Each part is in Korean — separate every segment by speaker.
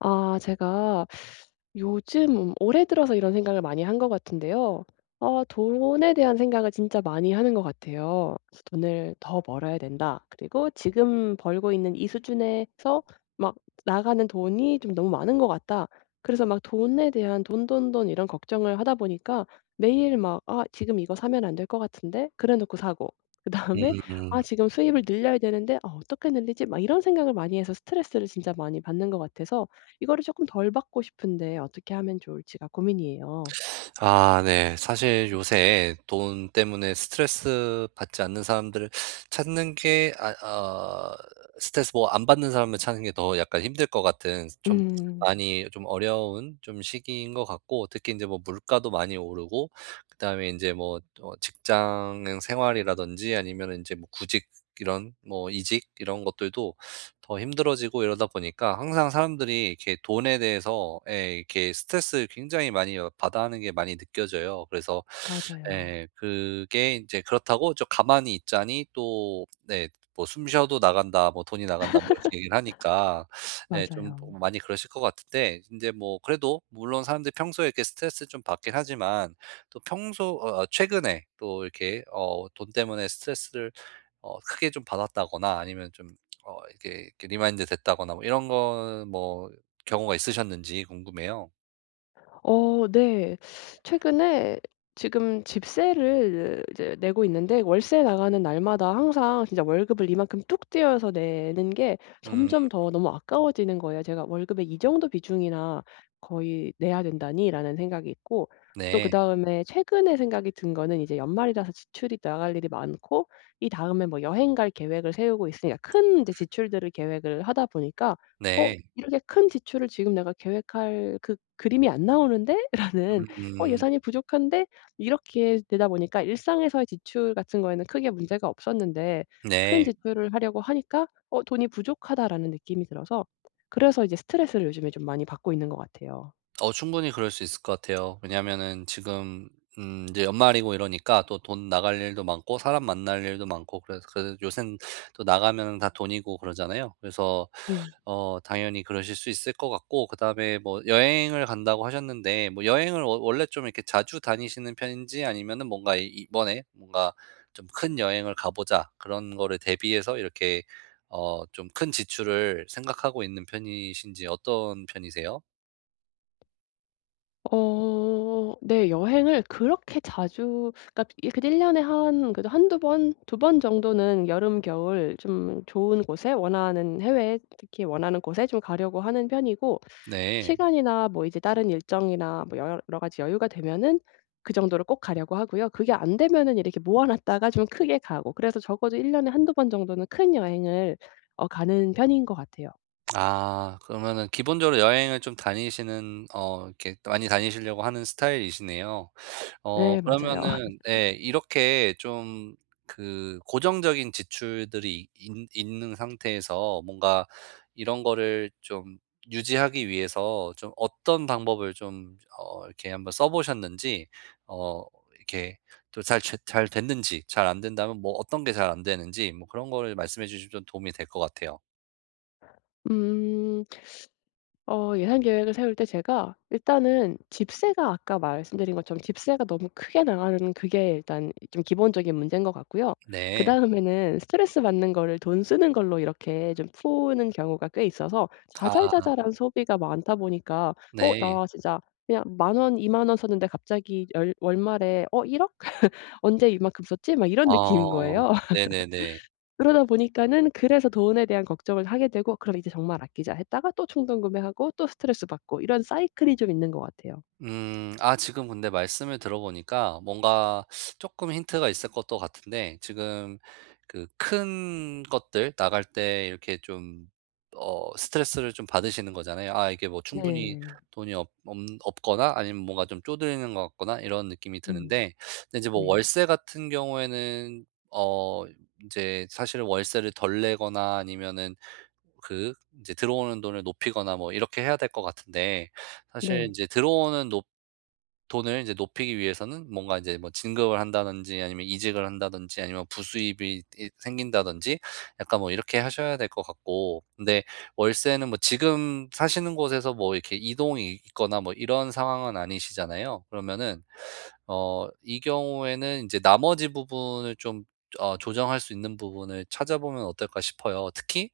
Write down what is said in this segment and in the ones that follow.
Speaker 1: 제가 요즘 올해 들어서 이런 생각을 많이 한 것 같은데요. 돈에 대한 생각을 진짜 많이 하는 것 같아요. 그래서 '돈을 더 벌어야 된다.' 그리고 '지금 벌고 있는 이 수준에서 막 나가는 돈이 좀 너무 많은 것 같다.' 그래서 막 돈에 대한 '돈, 돈, 돈.' 이런 걱정을 하다 보니까 매일 막 '아 지금 이거 사면 안 될 것 같은데.' 그래 놓고 사고, 그다음에
Speaker 2: 음.
Speaker 1: '아 지금 수입을 늘려야 되는데 아 어떻게 늘리지?' 막 이런 생각을 많이 해서 스트레스를 진짜 많이 받는 것 같아서, 이거를 조금 덜 받고 싶은데 어떻게 하면 좋을지가 고민이에요.
Speaker 2: 아 네. 사실 요새 돈 때문에 스트레스 받지 않는 사람들을 찾는 게 스트레스 뭐 안 받는 사람을 찾는 게 더 약간 힘들 것 같은 좀
Speaker 1: 음.
Speaker 2: 많이 좀 어려운 좀 시기인 것 같고, 특히 이제 뭐 물가도 많이 오르고 그다음에 이제 뭐 어 직장 생활이라든지 아니면 이제 뭐 구직 이런 뭐 이직 이런 것들도 더 힘들어지고 이러다 보니까 항상 사람들이 이렇게 돈에 대해서 예 이렇게 스트레스를 굉장히 많이 어 받아 하는 게 많이 느껴져요. 그래서
Speaker 1: 맞아요.
Speaker 2: 예 그게 인제 그렇다고 저 가만히 있자니 또 네 뭐 "숨 쉬어도 나간다." 뭐 "돈이 나간다." 뭐 이렇게 얘기를 하니까 예 좀
Speaker 1: 맞아요.
Speaker 2: 뭐 많이 그러실 것 같은데, 인제 뭐 그래도 물론 사람들이 평소에 이렇게 스트레스를 좀 받긴 하지만 또 평소 어 아 최근에 또 이렇게 어 돈 때문에 스트레스를 어 크게 좀 받았다거나 아니면 좀 어 이렇게 이렇게 리마인드 됐다거나 뭐 이런 거 뭐 경우가 있으셨는지 궁금해요.
Speaker 1: 네. 최근에 지금 집세를 이제 내고 있는데, 월세 나가는 날마다 항상 진짜 월급을 이만큼 뚝 떼어서 내는 게
Speaker 2: 음
Speaker 1: 점점 더 너무 아까워지는 거예요. 제가 '월급의 이 정도 비중이나 거의 내야 된다니.'라는 생각이 있고, 또
Speaker 2: 네.
Speaker 1: 그다음에 최근에 생각이 든 거는, 이제 연말이라서 지출이 나갈 일이 많고, 이다음에 뭐 여행 갈 계획을 세우고 있으니까 큰 이제 지출들을 계획을 하다 보니까 '어
Speaker 2: 네.
Speaker 1: '이렇게 큰 지출을 지금 내가 계획할 그 그림이 안 나오는데?'라는
Speaker 2: 음
Speaker 1: 예산이 부족한데 이렇게 되다 보니까, 일상에서의 지출 같은 거에는 크게 문제가 없었는데 큰
Speaker 2: 네.
Speaker 1: 지출을 하려고 하니까 '어 돈이 부족하다.'라는 느낌이 들어서, 그래서 이제 스트레스를 요즘에 좀 많이 받고 있는 것 같아요.
Speaker 2: 어 충분히 그럴 수 있을 것 같아요. 왜냐면은 지금 이제 연말이고 이러니까 또 돈 나갈 일도 많고 사람 만날 일도 많고 그래서 그래서 요샌 또 나가면 다 돈이고 그러잖아요. 그래서
Speaker 1: 음.
Speaker 2: 어 당연히 그러실 수 있을 것 같고, 그다음에 뭐 여행을 간다고 하셨는데 뭐 여행을 워 원래 좀 이렇게 자주 다니시는 편인지 아니면은 뭔가 이 이번에 뭔가 좀 '큰 여행을 가 보자.' 그런 거를 대비해서 이렇게 어 좀 큰 지출을 생각하고 있는 편이신지 어떤 편이세요?
Speaker 1: 네. 여행을 그렇게 자주, 그러니까 이 그래도 1 년에 한 그래도 2번두 번 정도는 여름, 겨울 좀 좋은 곳에, 원하는 해외 특히 원하는 곳에 좀 가려고 하는 편이고,
Speaker 2: 네.
Speaker 1: 시간이나 뭐 이제 다른 일정이나 뭐 여러 가지 여유가 되면은 그 정도로 꼭 가려고 하고요. 그게 안 되면은 이렇게 모아 놨다가 좀 크게 가고, 그래서 적어도 1 년에 한두 번 정도는 큰 여행을 가는 편인 것 같아요.
Speaker 2: 아 그러면은 기본적으로 여행을 좀 다니시는 어 이렇게 많이 다니시려고 하는 스타일이시네요. 어
Speaker 1: 네, 맞아요.
Speaker 2: 그러면은 네 이렇게 좀 그 고정적인 지출들이 있 있는 상태에서 뭔가 이런 거를 좀 유지하기 위해서 좀 어떤 방법을 좀 어 이렇게 한번 써 보셨는지, 어 이렇게 또 잘 제 잘 됐는지 잘 안 된다면 뭐 어떤 게 잘 안 되는지 뭐 그런 거를 말씀해 주시면 좀 도움이 될 것 같아요.
Speaker 1: 음. 예산 계획을 세울 때 제가, 일단은 집세가 아까 말씀드린 것처럼 집세가 너무 크게 나가는, 그게 일단 좀 기본적인 문제인 것 같고요.
Speaker 2: 네.
Speaker 1: 그다음에는 스트레스 받는 거를 돈 쓰는 걸로 이렇게 좀 푸는 경우가 꽤 있어서,
Speaker 2: 아
Speaker 1: 자잘자잘한 소비가 많다 보니까 '어
Speaker 2: 네.
Speaker 1: 나 진짜 그냥 만 원, 이만 원 썼는데 갑자기 열 월말에 '어 1억 언제 이만큼 썼지?' 막 이런 느낌인
Speaker 2: 어
Speaker 1: 거예요.
Speaker 2: 네네네.
Speaker 1: 그러다 보니까는, 그래서 돈에 대한 걱정을 하게 되고 '그럼 이제 정말 아끼자.' 했다가 또 충동 구매하고 또 스트레스 받고, 이런 사이클이 좀 있는 것 같아요.
Speaker 2: 음. 아 지금 근데 말씀을 들어보니까 뭔가 조금 힌트가 있을 것도 같은데, 지금 그 큰 것들 나갈 때 이렇게 좀 어 스트레스를 좀 받으시는 거잖아요. 아 이게 뭐 충분히
Speaker 1: 네.
Speaker 2: 돈이 없 없 없거나 아니면 뭔가 좀 쪼들리는 것 같거나 이런 느낌이
Speaker 1: 음.
Speaker 2: 드는데, 근데 이제 뭐
Speaker 1: 네.
Speaker 2: 월세 같은 경우에는 어 이제 사실 월세를 덜 내거나 아니면은 그 이제 들어오는 돈을 높이거나 뭐 이렇게 해야 될 것 같은데, 사실 이
Speaker 1: 네.
Speaker 2: 제 들어오는 높 돈을 이제 높이기 위해서는 뭔가 이제 뭐 진급을 한다든지 아니면 이직을 한다든지 아니면 부수입이 이 생긴다든지 약간 뭐 이렇게 하셔야 될 것 같고, 근데 월세는 뭐 지금 사시는 곳에서 뭐 이렇게 이동이 있거나 뭐 이런 상황은 아니시잖아요. 그러면은 어 이 경우에는 이제 나머지 부분을 좀 어 조정할 수 있는 부분을 찾아보면 어떨까 싶어요. 특히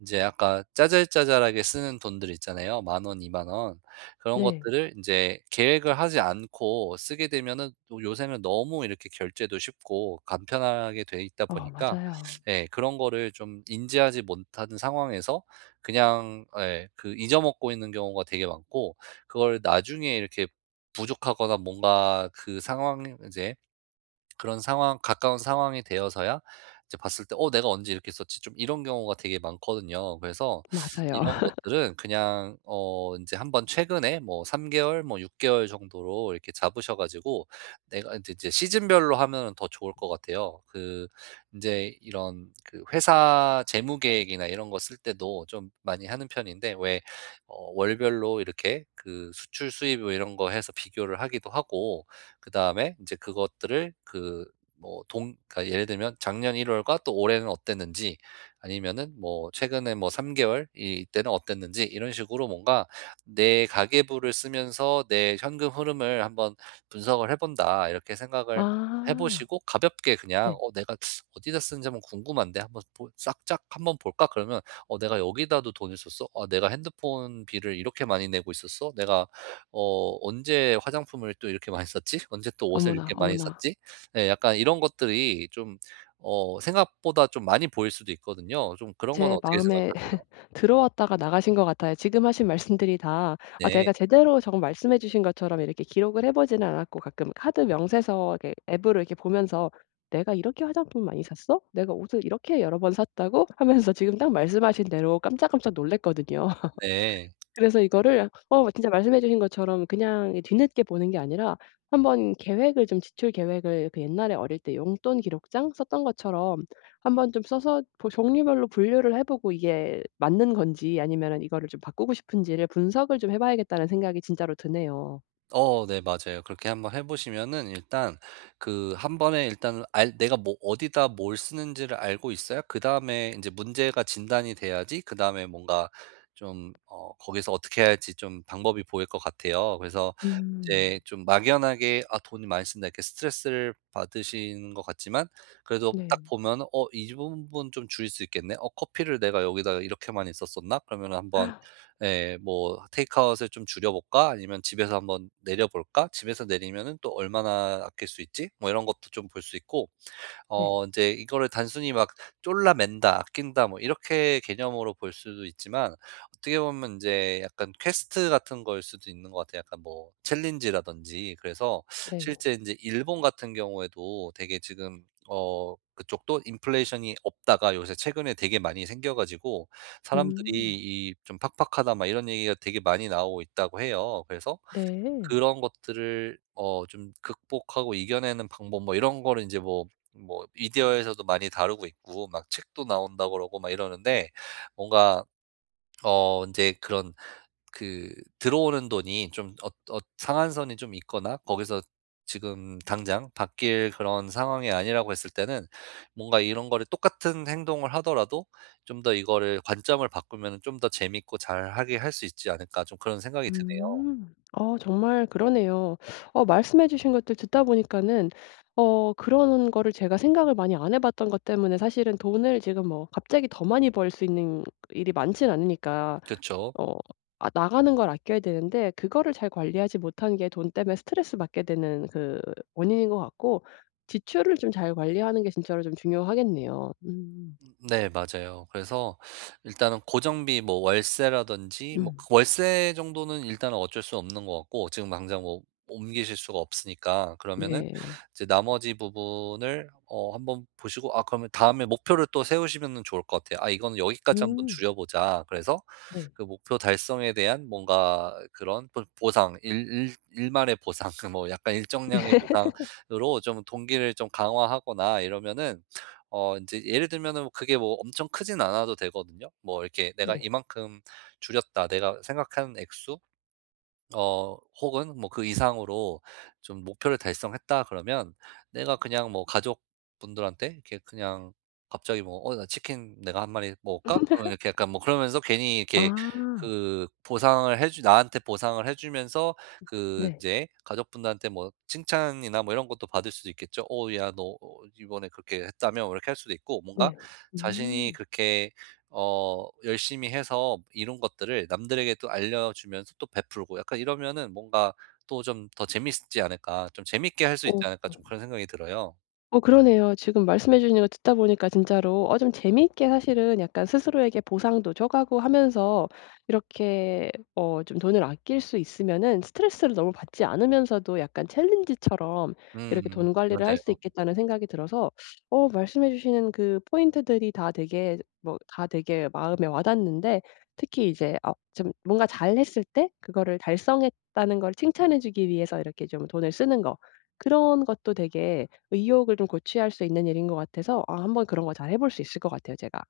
Speaker 2: 이제 아까 짜잘짜잘하게 쓰는 돈들 있잖아요. 만 원, 이만 원. 그런
Speaker 1: 네.
Speaker 2: 것들을 인제 계획을 하지 않고 쓰게 되면은 또 요새는 너무 이렇게 결제도 쉽고 간편하게 돼 있다 보니까
Speaker 1: 맞아요.
Speaker 2: 예 그런 거를 좀 인지하지 못하는 상황에서 그냥 예 그 잊어먹고 있는 경우가 되게 많고, 그걸 나중에 이렇게 부족하거나 뭔가 그 상황 이제 그런 상황 가까운 상황이 되어서야 이제 봤을 때 '어 내가 언제 이렇게 썼지?' 좀 이런 경우가 되게 많거든요. 그래서
Speaker 1: 맞아요.
Speaker 2: 이런 것들은 그냥 어 이제 한번 최근에 뭐 3개월 개월 뭐 6개월 개월 정도로 이렇게 잡으셔 가지고 내가 제 이제 시즌별로 하면 더 좋을 것 같아요. 그 이제 이런 그 회사 재무 계획이나 이런 거 쓸 때도 좀 많이 하는 편인데 왜 어 월별로 이렇게 그 수출 수입 뭐 이런 거 해서 비교를 하기도 하고, 그다음에 이제 그것들을 그 뭐 동 그러니까 예를 들면 작년 1월 월과 또 올해는 어땠는지 아니면은 뭐 최근에 뭐 3개월 개월 이때는 어땠는지 이런 식으로 뭔가 '내 가계부를 쓰면서 내 현금 흐름을 한번 분석을 해 본다.' 이렇게 생각을 해
Speaker 1: 아.
Speaker 2: 보시고 가볍게 그냥
Speaker 1: 네.
Speaker 2: '어 내가 어디다 쓰는지 한번 궁금한데 한번 보 싹짝 한번 볼까?' 그러면 '어 내가 여기다도 돈을 썼어? 어 내가 핸드폰 비를 이렇게 많이 내고 있었어? 내가 어 '언제 화장품을 또 이렇게 많이 썼지? 언제 또 옷을
Speaker 1: 어머나,
Speaker 2: 이렇게 많이
Speaker 1: 어머나.
Speaker 2: 샀지?' 예 약간 이런 것들이 좀 어 생각보다 좀 많이 보일 수도 있거든요. 좀 그런 건
Speaker 1: 제
Speaker 2: 어떻게
Speaker 1: 마음에
Speaker 2: 생각하세요?
Speaker 1: 들어왔다가 나가신 것 같아요. 지금 하신 말씀들이 다. 제가
Speaker 2: 네.
Speaker 1: 제대로, 정 말 씀해 주신 것처럼 이렇게 기록을 해 보지는 않았고, 가끔 카드 명세서 이렇게 앱으로 이렇게 보면서 '내가 이렇게 화장품을 많이 샀어? 내가 옷을 이렇게 여러 번 샀다고?' 하면서 지금 딱 말씀하신 대로 깜짝깜짝 놀랐거든요.
Speaker 2: 네.
Speaker 1: 그래서 이거를 진짜 말씀해 주신 것처럼 그냥 이 뒤늦게 보는 게 아니라, 한번 계획을 좀, 지출 계획을 그 옛날에 어릴 때 용돈 기록장 썼던 것처럼 한번 좀 써서 보 종류별로 분류를 해 보고, 이게 맞는 건지 아니면은 이거를 좀 바꾸고 싶은지를 분석을 좀 해 봐야겠다는 생각이 진짜로 드네요.
Speaker 2: 어 네 맞아요. 그렇게 한번 해 보시면은 일단 그 한 번에 일단 알 내가 뭐 어디다 뭘 쓰는지를 알고 있어야 그다음에 이제 문제가 진단이 돼야지, 그다음에 뭔가 좀 어 거기서 어떻게 해야 할지 좀 방법이 보일 것 같아요. 그래서
Speaker 1: 음.
Speaker 2: 이제 좀 막연하게 '아 돈이 많이 쓴다.' 이렇게 스트레스를 받으시는 것 같지만, 그래도 딱
Speaker 1: 네.
Speaker 2: 보면은 '어 이 부분 좀 줄일 수 있겠네. 어 커피를 내가 여기다가 이렇게 많이 썼었나?' 그러면 한번 예 뭐 '테이크아웃을 좀 줄여 볼까? 아니면 집에서 한번 내려 볼까? 집에서 내리면은 또 얼마나 아낄 수 있지?' 뭐 이런 것도 좀 볼 수 있고,
Speaker 1: 네.
Speaker 2: 어 이제 이거를 단순히 막 졸라맨다, 아낀다 뭐 이렇게 개념으로 볼 수도 있지만, 어떻게 보면 이제 약간 퀘스트 같은 거일 수도 있는 것 같아요. 약간 뭐 챌린지라든지. 그래서
Speaker 1: 네.
Speaker 2: 실제 이제 일본 같은 경우에도 되게 지금 어 그쪽도 인플레이션이 없다가 요새 최근에 되게 많이 생겨 가지고 사람들이
Speaker 1: 음.
Speaker 2: 이 좀 팍팍하다 막 이런 얘기가 되게 많이 나오고 있다고 해요. 그래서
Speaker 1: 네.
Speaker 2: 그런 것들을 어 좀 극복하고 이겨내는 방법 뭐 이런 거를 인제 뭐 뭐 미디어에서도 많이 다루고 있고 막 책도 나온다고 그러고 막 이러는데, 뭔가 어 인제 그런 그 들어오는 돈이 좀 엇 엇 상한선이 좀 있거나 거기서 지금 당장 바뀔 그런 상황이 아니라고 했을 때는 뭔가 이런 거를 똑같은 행동을 하더라도 좀 더 이거를 관점을 바꾸면은 좀 더 재밌고 잘하게 할 수 있지 않을까 좀 그런 생각이 드네요.
Speaker 1: 음. 정말 그러네요. 말씀해 주신 것들 듣다 보니까는 그런 거를 제가 생각을 많이 안 해 봤던 것 때문에 사실은, 돈을 지금 뭐 갑자기 더 많이 벌 수 있는 일이 많진 않으니까
Speaker 2: 그쵸.
Speaker 1: 어 나가는 걸 아껴야 되는데 그거를 잘 관리하지 못한 게 돈 때문에 스트레스 받게 되는 그 원인인 것 같고, 지출을 좀 잘 관리하는 게 진짜로 좀 중요하겠네요. 음.
Speaker 2: 네 맞아요. 그래서 일단은 고정비 뭐 월세라든지 뭐
Speaker 1: 음.
Speaker 2: 그 월세 정도는 일단은 어쩔 수 없는 것 같고, 지금 당장 뭐 옮기실 수가 없으니까 그러면은
Speaker 1: 네.
Speaker 2: 이제 나머지 부분을 어 한번 보시고 아 그러면 다음에 목표를 또 세우시면은 좋을 것 같아요. '아 이거는 여기까지 한번
Speaker 1: 음.
Speaker 2: 줄여 보자.' 그래서
Speaker 1: 네.
Speaker 2: 그 목표 달성에 대한 뭔가 그런 보 보상 일일 일만의 보상 뭐 약간 일정량의 보상으로 좀 동기를 좀 강화하거나 이러면은 어 이제 예를 들면은 뭐 그게 뭐 엄청 크진 않아도 되거든요. 뭐 이렇게 '내가
Speaker 1: 네.
Speaker 2: 이만큼 줄였다. 내가 생각하는 액수 어 혹은 뭐 그 이상으로 좀 목표를 달성했다 그러면 내가 그냥 뭐 가족분들한테 이렇게 그냥 갑자기 뭐 "어 나 치킨 내가 한 마리 먹을까?" 그러면 이렇게 약간 뭐 그러면서 괜히 이렇게
Speaker 1: 아.
Speaker 2: 그 보상을 해주 나한테 보상을 해 주면서 그
Speaker 1: 네.
Speaker 2: 이제 가족분들한테 뭐 칭찬이나 뭐 이런 것도 받을 수도 있겠죠. "어 야 너 어 이번에 그렇게 했다며?" 뭐 이렇게 할 수도 있고, 뭔가
Speaker 1: 네.
Speaker 2: 자신이
Speaker 1: 음.
Speaker 2: 그렇게 어 열심히 해서 이런 것들을 남들에게 또 알려주면서 또 베풀고 약간 이러면은 뭔가 또 좀 더 재밌지 않을까? 좀 재밌게 할 수 있지
Speaker 1: 어.
Speaker 2: 않을까? 좀 그런 생각이 들어요.
Speaker 1: 그러네요. 지금 말씀해 주시는 거 듣다 보니까 진짜로 좀 재미있게, 사실은 약간 스스로에게 보상도 줘 가고 하면서 이렇게 좀 돈을 아낄 수 있으면은 스트레스를 너무 받지 않으면서도 약간 챌린지처럼 이렇게 돈 관리를 할
Speaker 2: 맞아요.
Speaker 1: 수 있겠다는 생각이 들어서, 말씀해 주시는 그 포인트들이 다 되게, 뭐 다 되게 마음에 와 닿는데, 특히 이제 좀 뭔가 잘했을 때 그거를 달성했다는 걸 칭찬해 주기 위해서 이렇게 좀 돈을 쓰는 거, 그런 것도 되게 의욕을 좀 고취할 수 있는 일인 것 같아서 한번 그런 거 잘 해볼 수 있을 것 같아요 제가.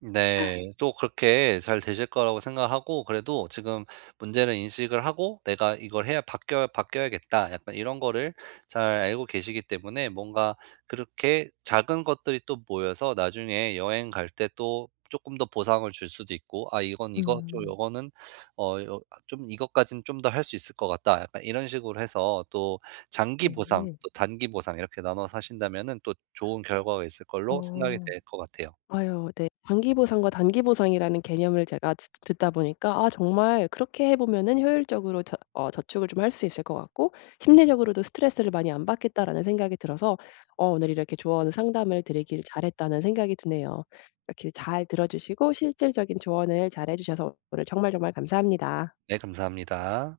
Speaker 2: 네. 또 그렇게 잘 되실 거라고 생각하고, 그래도 지금 문제를 인식을 하고 '내가 이걸 해야 바뀌어야겠다.' 약간 이런 거를 잘 알고 계시기 때문에 뭔가 그렇게 작은 것들이 또 모여서 나중에 여행 갈 때 또 조금 더 보상을 줄 수도 있고 '아 이건 이거 좀
Speaker 1: 음.
Speaker 2: 요거는 어 요 좀 이것까진 좀 더 할 수 있을 것 같다.' 약간 이런 식으로 해서 또 장기 보상
Speaker 1: 네.
Speaker 2: 또 단기 보상 이렇게 나눠서 하신다면은 또 좋은 결과가 있을 걸로 생각이
Speaker 1: 어.
Speaker 2: 될 것 같아요.
Speaker 1: 아유, 네. 장기 보상과 단기 보상이라는 개념을 제가 듣 듣다 보니까 정말 그렇게 해 보면은 효율적으로 저축을 좀 할 수 있을 것 같고, 심리적으로도 '스트레스를 많이 안 받겠다.'라는 생각이 들어서 오늘 이렇게 조언 상담을 드리길 잘했다는 생각이 드네요. 이렇게 잘 들어 주시고 실질적인 조언을 잘해 주셔서 오늘 정말 정말 감사합니다.
Speaker 2: 네, 감사합니다.